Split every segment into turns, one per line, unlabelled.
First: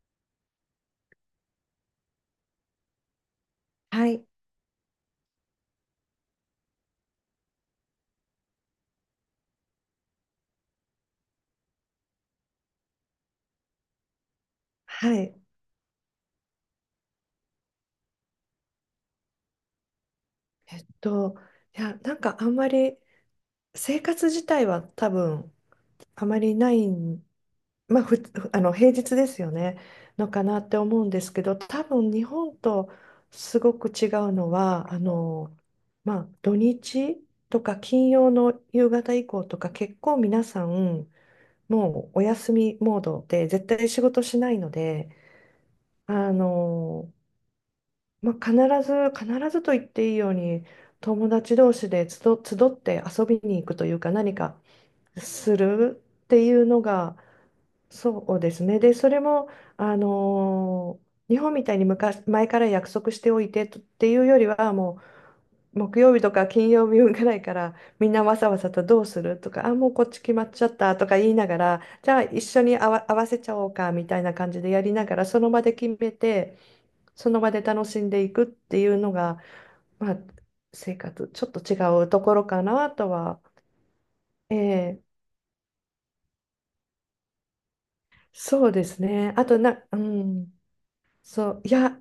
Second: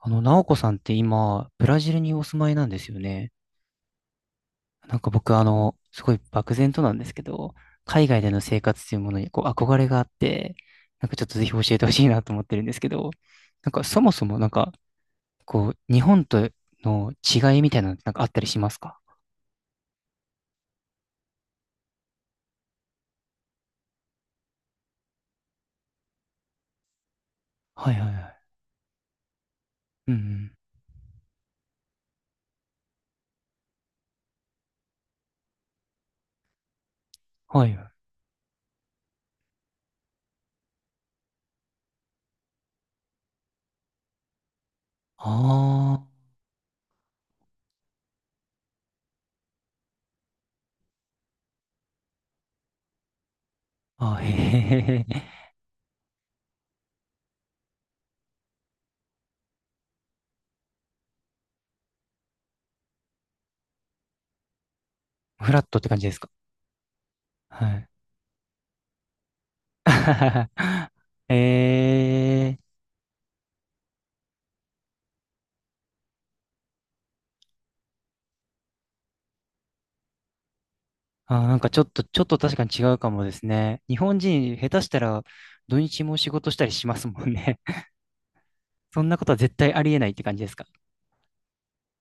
あの、ナオコさんって今、ブラジルにお住まいなんですよね。
はい、
なんか僕、あの、すごい漠然となんですけど、海外での生活というものにこう憧れがあって、なんかちょっとぜひ教えてほしいなと思ってるんですけど、なんかそもそもなんか、
はい。
こう、日本との違いみたいなのってなんかあったりしますか？
えっと、あんまり生活自体は多分あまりないん、
はい
まあ、
はいは
ふ、
い。
あの平日ですよね、
うんう
のか
ん。
なって思うんですけど、多分日本とすごく違うのは、まあ、土日と
はい
か
はい。
金曜の夕方以降とか結構皆さんもうお休みモードで絶対仕事しないので、
あ
あのまあ、必必ずと言っていいように、友達同士で集って遊びに行くというか、
ああ、へ
何か
へへへ。
するっていうのが、そうですね。で、それも、日本みたいに前から約束しておいてとっていうよりは、も
フラット
う、
って感
木
じで
曜
す
日
か？
とか金曜日ぐらいか
は
ら、
い。
みんなわさわさとどうするとか、あ、もうこっち決まっちゃったとか言 いながら、じゃあ一
え
緒に合わせちゃおうかみたいな感じでやりながら、その場で決めて、その場で楽しんでいくっていうのが、まあ、生活、
あ
ち
ー、
ょっ
なん
と
か
違
ちょっと、
う
ち
と
ょっ
こ
と
ろ
確
か
かに違
な
うか
と
もで
は。
すね。日本人、下手した
ええ、
ら土日も仕事したりしますもんね。
そうで
そ
す
んなこと
ね。
は
あ
絶
と
対あ
な、
り
う
えないって感じで
ん、
すか？
そう、いや、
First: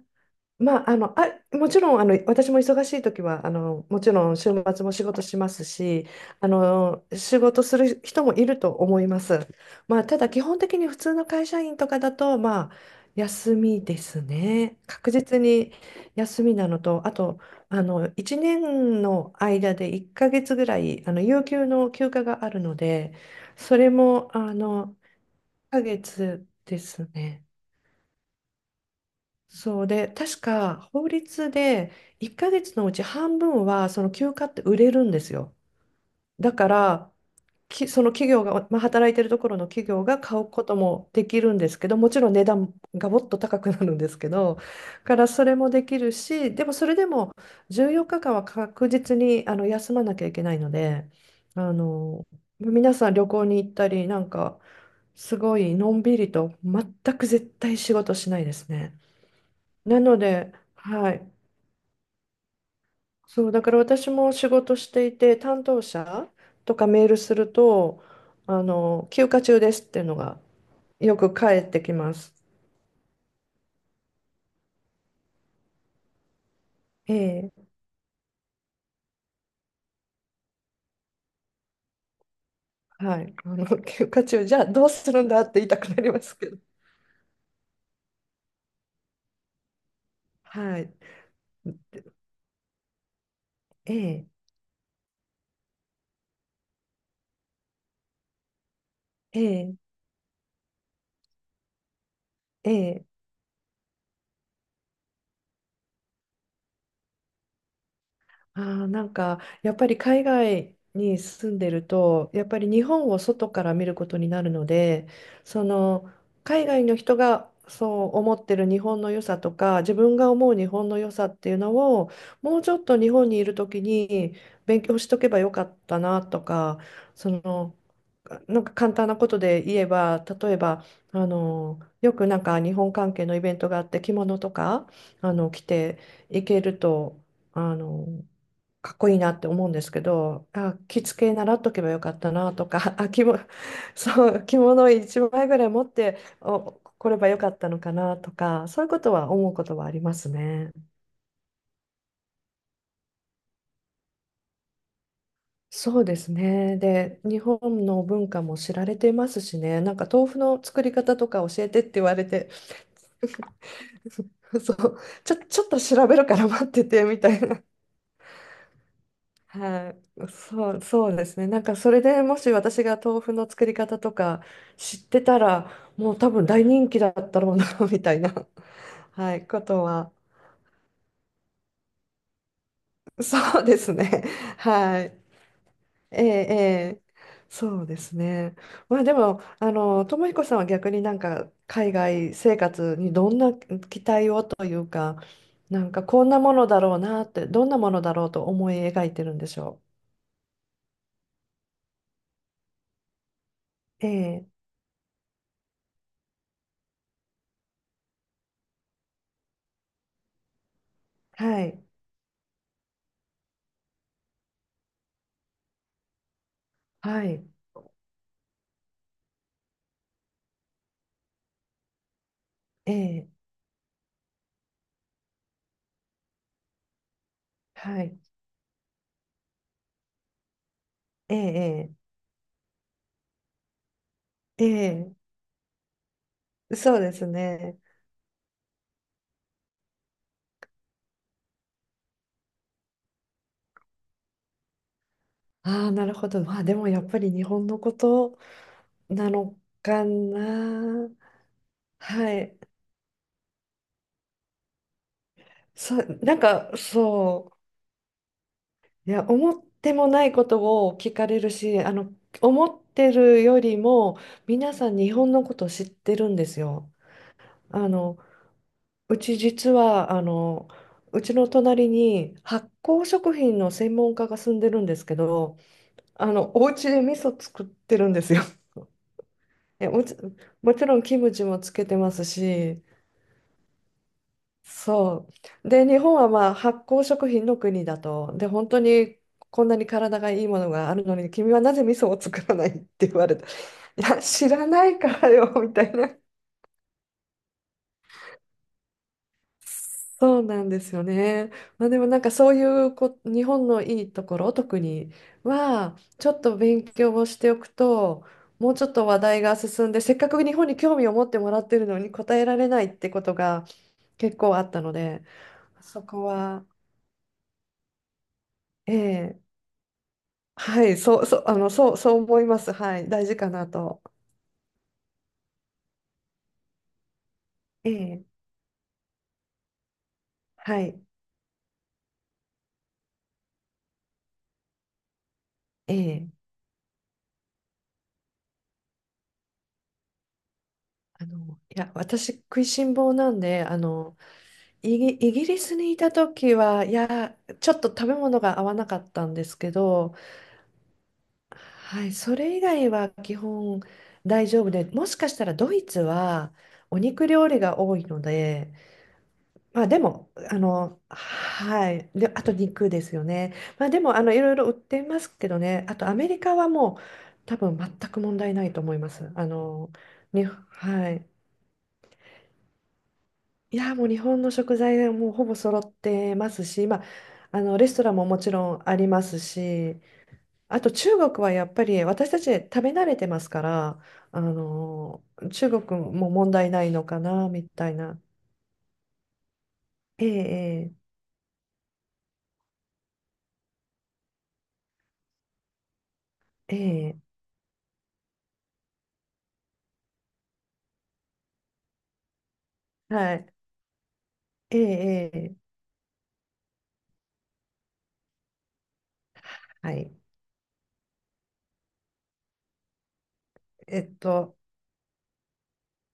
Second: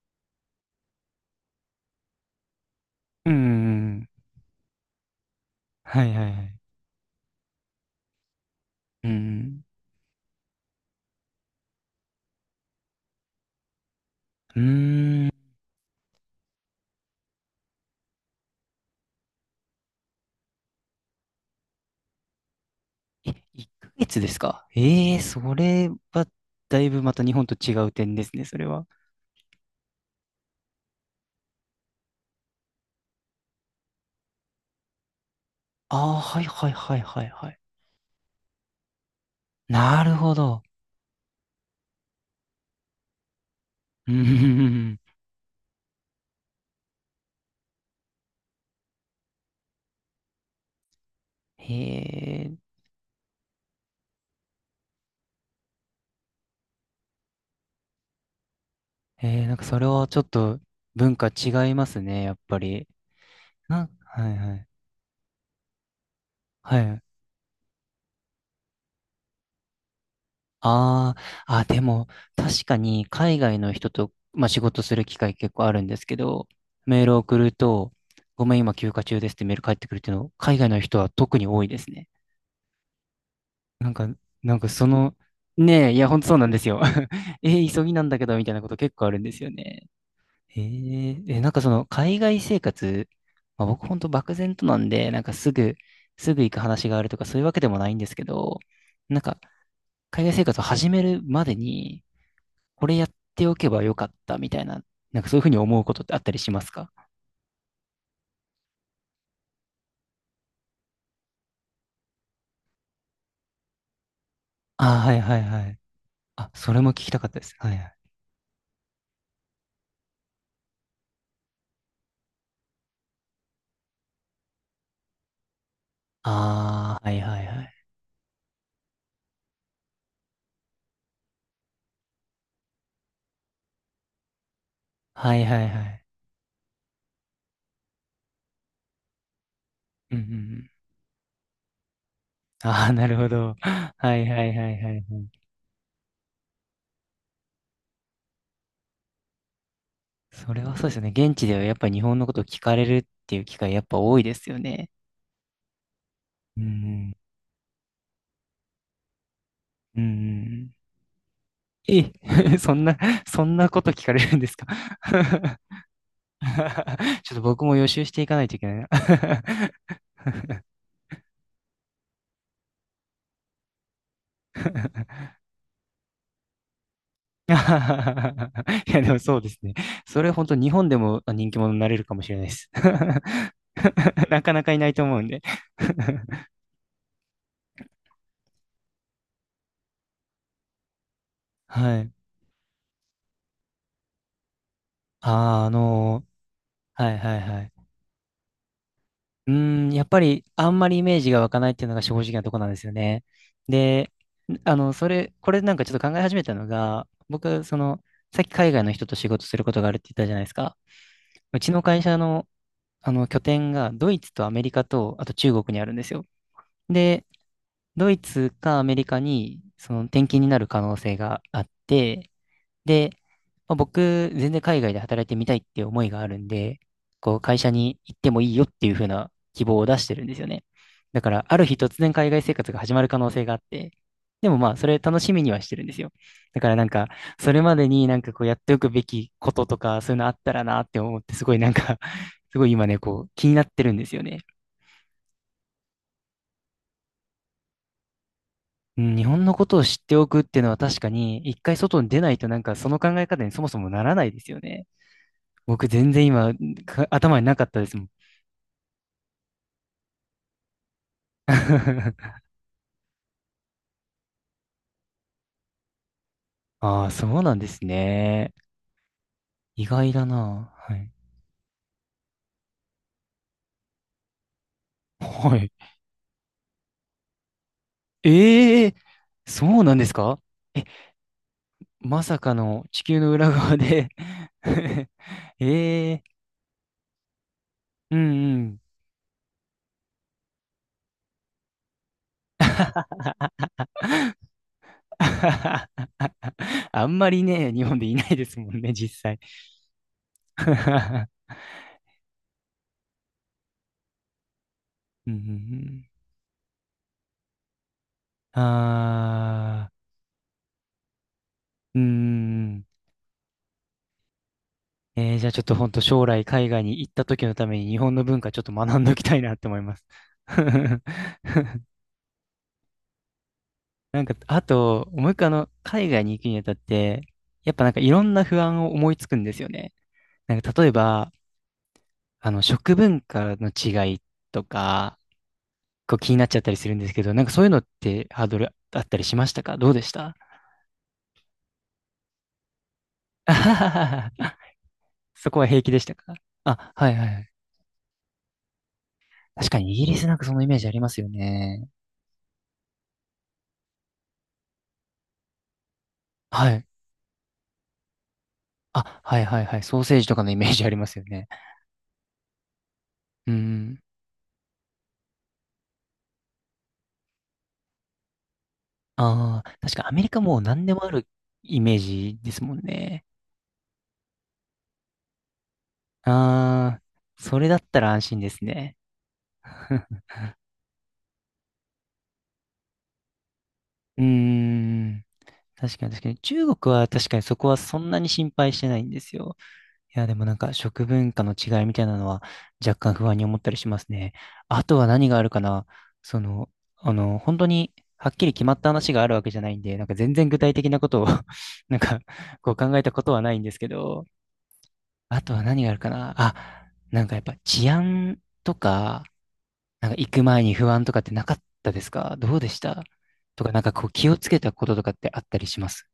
まあ、あの、あ、もちろん、私も忙しい時
うんう
は、
んう
も
ん。
ちろん週末も仕事します
は
し、
いはいはい。
仕事する人もいると思
う
います。
ん。
まあ、ただ基本的に普通の会社員とかだと、まあ、休みです
う
ね。確
ーん。
実に休みなのと、あと、あの、1年の間で1ヶ月ぐらい、あの、有給の休暇があるので、
え、1
それ
ヶ月で
も、
す
あ
か？
の、
ええー、そ
1
れ
ヶ
は、
月で
だいぶ
す
また日本
ね。
と違う点ですね、それは。
そうで、確か法律で1ヶ月のうち半分はその休暇って売れるんですよ。
ああ、はい
だか
はいはい
ら、
はいはい。
その企業が、まあ、働いてるところの企業
なる
が
ほ
買う
ど。
こともできるんですけど、もちろん値段がもっと高くなるんで
うん
す
うん
けど、
うんうん。
からそれもできるし、でもそれでも14日間は確実にあの休まなきゃいけないので、あ
へ
の、
え、
皆さん旅行に行ったり、なんかすごいのんびりと全く絶対仕事しないですね。
なんかそれ
な
はち
の
ょっ
で、
と
は
文
い、
化違いますね、やっぱり。
そう、だから私
は
も
い
仕
はい。
事していて、担当者と
は
か
い。
メールすると、あの、休暇中ですっていうのが
あ
よく
あ、
返
あ、
っ
で
てき
も、
ます。
確かに海外の人と、まあ、仕事する機会結構あるんですけど、メールを送
え
る
え、
と、ごめん、今休暇中ですってメール返ってくるっていうの、海外の人は特に多いですね。
はい、あの、
なん
休
か、
暇中、
な
じ
ん
ゃあ
か
ど
そ
うす
の、
るんだって言いた
ね
く
え、
な
いや、
り
ほん
ま
とそう
す
な
け
ん
ど。
ですよ。急ぎなんだけど、みたいなこと結構あるんですよね。
はい、
なんかその、海外生活、まあ、僕
え
ほんと
え、
漠然となんで、なんかすぐ行く話があるとか、そういうわけでもないんですけど、なんか、
ええ、
海外生活を始めるまでに、
え
これや
え。
っておけばよかったみたいな、なんかそういうふうに思うことってあったりしますか？
あー、なんかやっぱり海外に住んでるとやっぱり日本を外から見ることになるの
ああ
で、
ー、はいはい
そ
はい。
の
あ、
海
それ
外
も聞
の
き
人
たかったで
が
す。はいはい。
そう思ってる日本の良さとか自分が思う日本の良さっていうのを、もうちょっと日本にいる時に勉強しとけばよかったなとか、
ああ、はい
そ
はいは
の
い。
なんか簡単なことで言えば、例えば、よくなんか日本関係のイベントがあって、着物とか
はい
着
はいは
て
い。
いけると。あのかっこいいなって思うんですけ
うんうんう
ど、
ん。
あ、着付け習っとけばよかったなと
ああ、
か、
な
あ、
る
着
ほ
物、
ど。はい
そ
は
う、
い
着
はい
物
はい
一
はい。
枚ぐらい持ってお来ればよかったのかなとか、そういうことは思うことはあります
それ
ね。
はそうですよね。現地ではやっぱり日本のことを聞かれるっていう機会やっぱ多いですよね。
そうです
う
ね。
ん
で、日本の文化も知られていますしね、なん
うん。う
か
ん
豆腐
うんう
の
ん。
作り方とか教えてって言
え、
われて、
そんな、そんなこと聞かれるんですか？
そ う、ちょっと調べるから待っててみた
ちょっと
いな。
僕も予習していかないといけないな。
はい、そう、そうですね。なんかそれでもし私が豆腐の作り方とか知ってたら、もう多分大人気だった ろうな みたい
い
な、
や、でも
は
そう
い、
です
こ
ね。
とは、
それ本当日本でも人気者になれるかもしれないです。
そうですね。
なか なかいない
は
と
い。
思うんで。
ええ、ええ、そうですね。まあでも、あの、智彦さんは逆になんか海
はい。
外生活にどんな期待をというか、
あーあ
なんかこ
の
んなものだろう
ーはい
なっ
はい
て、
は
どん
い。
なものだろうと思い描いてるんで
う
しょ
ーん、やっぱりあんまりイメージが湧かないっていうのが正直なとこなんですよね。
う。え
で、
え、
あの、これなんかちょっと考え始めたのが、僕、その、さっき海外の人と仕事することがあるって言ったじゃないですか。う
は
ちの
い、
会社の、あの拠点がドイツとアメリカと、あと中国にあるんですよ。
は
で、
い、
ドイツかアメリカにその転勤になる可能性があって、
え
で、
え。
まあ僕、全然海外で働いてみたいっていう思いがあるんで、こう、会社に
は
行
い。
ってもいいよっていう風な希望を出してるんですよね。だか
え
ら、ある日
え、
突然海外生活が始まる可能性があって、でも
え
まあ、
え、
それ
え
楽しみにはしてるんですよ。だか
え、
らなん
そう
か、
です
それま
ね。
でになんかこうやっておくべきこととか、そういうのあったらなって思って、すごいなんか すごい今ね、こう、気になってるんですよね。
ああ、なるほど。まあでもやっぱり日本のこと
うん、日
な
本の
の
ことを知っ
か
ておくっていうのは確か
な。
に、一回外に出な
は
いとな
い。
んかその考え方にそもそもならないですよね。僕
そ
全
う、
然
なん
今、
か
頭に
そ
なかったですもん。
思ってもないことを聞かれるし、あの、思ってるよりも皆さん日本のこと知ってるんですよ。
ああ、そうなんです
あの、
ね。
うち実
意外
は、あ
だ
の、
な。はい。
うちの隣に発酵食品の専門家が住んでるんですけ
は
ど、
い。
あの、お家で味噌作ってるんですよ。
ええ、そ う
え、
なん
も
です
ち、
か？
も
え、
ちろんキムチもつけてま
ま
す
さか
し、
の地球の裏側で。
そ
え
う。で、日本
え、
はまあ発酵食品の国だ
う
と。で、
んう
本
ん。
当にこんなに体がいいものがあるのに、君はなぜ味噌を作らないって言われた。いや、知らないからよ、みた いな。
あんまりね、日本でいないですもんね、実際。
そうなんですよ ね。まあ、でもなんかそういうこ日本のいいところ特に
うんうんう
は
ん、
ちょっと勉強をしておくと、もうちょっと話題が進
あ
んで、せっかく日本に興味を持ってもらってる
ー、
の
うー
に答えられな
ん。
いってことが結構あったので、
じゃあちょっと本当
そこ
将来
は、
海外に行った時のために日本の文化ちょっと学んどきた
ええ
いなって思います。
そう思います。はい、大事かなと。
なんか、あと、もう一個あの、海外に行くにあたって、やっぱなんかいろ
ええ、
んな不安を思いつくんですよね。なんか
は
例え
い、
ば、あの、食文化の違いとか、こう
え
気
え、
になっちゃったりするんですけど、なんかそういうのってハードルあったりしましたか？どうでした？
いや私食いしん坊なん
あ
で、
はははは。
イギ
そ
リ
こは
ス
平気
にい
でし
た
たか？
時は、
あ、
い
はいはい
や、
はい。
ちょっと食べ物が合わなかったんです
確
け
かにイギ
ど、
リスなんかそのイメージありますよね。
はい、それ以外は基本大丈夫で、もしかしたらドイツは
はい。
お肉料理が多いので、
あ、はいはいは
ま
い。
あ
ソ
で
ーセージ
も、
とかのイ
あ
メージあり
の、
ますよね。
はい、で、あと肉ですよ
う
ね。まあ
ん。
でも、あの、いろいろ売っていますけどね、あとアメリカはもう多分全く問題ないと思います。あ
ああ、
の、
確かアメリカ
ね、
もう何でも
は
ある
い。
イメージですもんね。
いやー、もう日本の食材がもうほぼ揃ってますし、
ああ、
まあ、
そ
あ
れだ
の
っ
レス
た
ト
ら
ラン
安
もも
心で
ち
す
ろん
ね。
ありますし、 あと中国はやっぱり私たち食べ慣れてますから、
うー
あの
ん。
ー中
確
国
かに確か
も
に。
問題
中
ない
国
の
は
か
確かに
な
そこ
み
は
たい
そんな
な。
に心配してないんですよ。いや、でもなんか
え
食
え、
文化の違いみたいなのは若干不安に思ったりしますね。あとは何があるかな。その、
え
あ
え、え
の、本当にはっきり決まった話があるわけじゃないんで、なんか全然具体的なことを なんかこう考えた
え、
こと
は
は
い。
ないんですけど、
え
あと
え、え
は
え、
何があるかなあ、なんかやっぱ治安とか、
は
なん
い。
か行く前に不安とかってなかったですか？どうでした？とか、なんか
え
こう
っ
気をつ
と
けたこととかってあったりします？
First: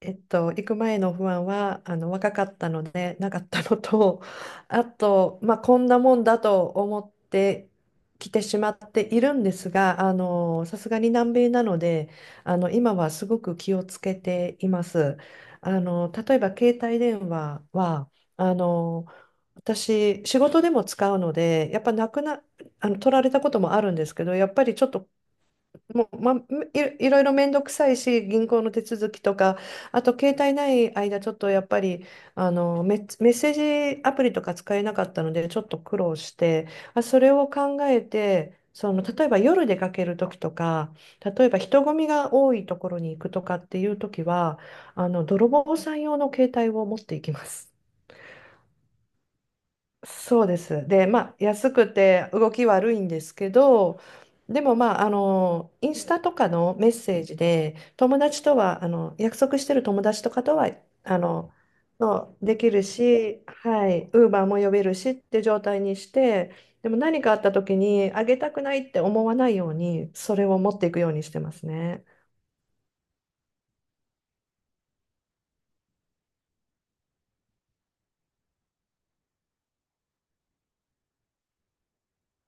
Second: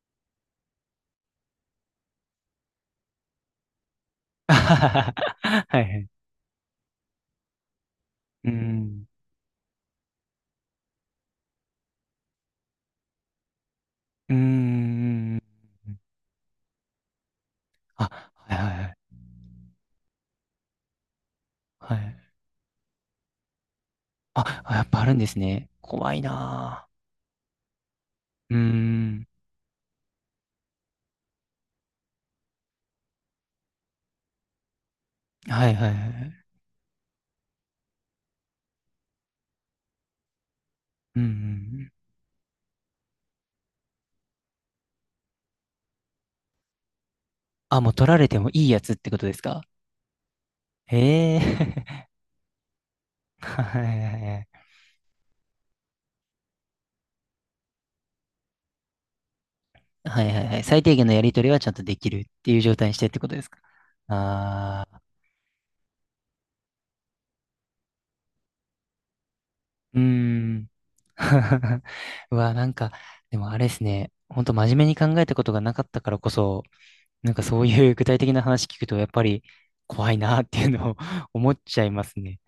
えっと、行く前の不安はあの若かったのでなかったのと、あと、まあ、
はい
こ
は
んな
い。
もんだと思ってきて
うー
しまって
ん。
いるんですが、あのさすがに南米なので、あの今はすごく気をつけ
うー
ています。
ん。
あの例えば携帯電話は、
あ、は
あ
いはいはい。
の私仕事でも使うのでやっぱ
は
な
い。
くなあの取られたこともあるんですけど、やっ
あ、
ぱ
あ
り
や
ちょ
っ
っ
ぱあ
と
るんですね。
も
怖
う、
い
まあ、
な
いろいろ面倒くさいし、銀
ぁ。うー
行の手続き
ん。
とか、あと携帯ない間、ちょっとやっぱりあのメッセージアプリとか使えなかったので、ちょ
は
っ
い
と
はい
苦
は
労し
い。
て、あ、それを考えて、その例えば夜出かける時とか、
うんう
例えば人
ん。
混みが多いところに行くとかっていう時は、あの泥棒さん用の携帯を持っていきます。
あ、もう取られてもいいやつってことですか？
そうです。で、ま
へ
あ、安く
え。
て動き悪いんです け
はい
ど、
はいは
で
い。
も、まあ、あの、インスタとかのメッセージで、友達とは、あの、約束してる友
は
達
い
と
は
か
い
と
はい。
は、
最低限の
あ
やり取り
の、
はちゃんとできる
の
って
で
いう
き
状
る
態にしてってことで
し、
すか？
はい、ウーバーも呼べ
あ
る
あ
しって状態にして、でも何かあった時に、あげたくないって思わないよう
ー、うー
に、それを
ん。
持っていくようにしてます ね。
うわ、なんか、でもあれですね。ほんと真面目に考えたことがなかったからこそ、なんかそういう具体的な話聞くと、やっぱり怖いなっていうのを 思っちゃいますね。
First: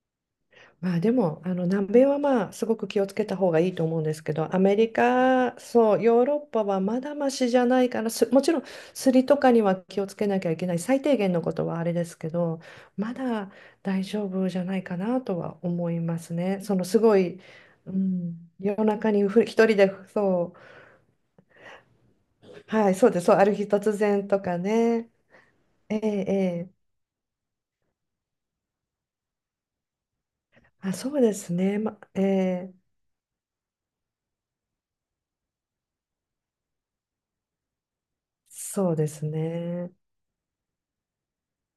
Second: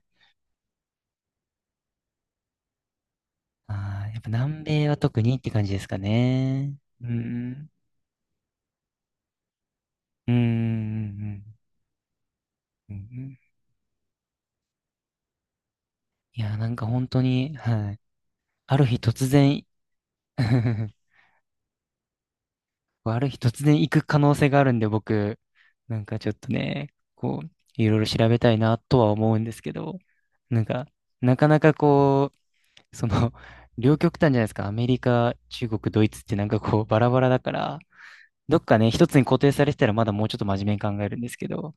まあでも、あの南米はまあすごく気をつけた方がいいと思う
あ
ん
あ、
で
やっ
す
ぱ
けど、ア
南
メ
米
リ
は特にって
カ、
感じです
そ
か
う、ヨーロッパ
ね。
はま
う
だましじゃ
ん。
ないかな、す、もちろんすりとかには気をつけ
うん。う
なきゃいけない、最低限のこ
ん。
とはあれですけど、
うんう
ま
ん、
だ大丈夫じゃないかなとは思います
いや、
ね。
な
そ
ん
の
か
す
本
ご
当
い、
に、
う
はい。
ん、
あ
夜
る日
中に
突
一
然、
人で、そう、はい、そう
あ
です、
る
そう、
日
ある
突
日
然行
突
く可
然
能
と
性が
か
あるんで、
ね、
僕、
え
な
え、
んかちょっと
ええ、
ね、こう、いろいろ調べたいなとは思うんですけど、なんか、
あ、そうで
なか
す
なか
ね、ま、え
こ
え、
う、その、両極端じゃないですか。アメリカ、中国、ドイツってなんかこう、バラバラだから、どっかね、
そう
一
で
つ
す
に固定されてた
ね。
らまだもうちょっと真面目に考えるんですけど。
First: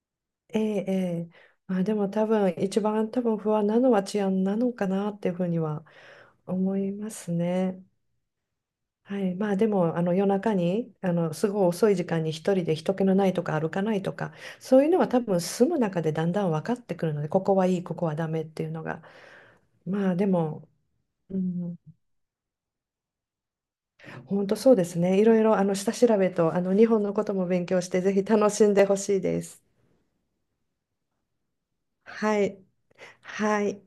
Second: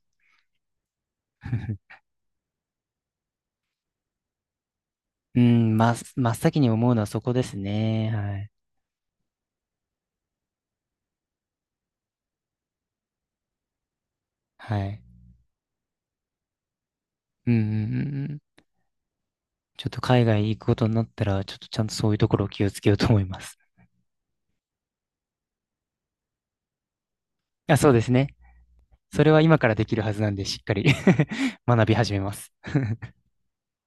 ええ、ええ。まあ、でも多分一番多分不安なのは治安なのかなっていう
う
ふうに
ん、
は
ま、真っ先に
思
思
い
うのは
ま
そ
す
こです
ね。
ね。はい。
はい、まあでもあの夜中にあのすごい遅い時間に一人で人気のないとか歩かないとか、
は
そういうの
い。
は多分住む中でだんだん分かってくるのでこ
うん、
こ
うん、う
はいいここは
ん
ダ
うん。
メっていうのが、
ちょっと
まあ
海
で
外行く
も、
ことになった
う
ら、ちょっと
ん、
ちゃんとそういうところを気をつけようと思います。
本当そうですね、いろいろあの下調べとあの日本のことも勉
あ、
強
そ
し
う
て
です
ぜひ
ね。
楽しんでほしい
それは
で
今
す。
からできるはずなんで、しっかり 学び始めま
は
す。
い、はい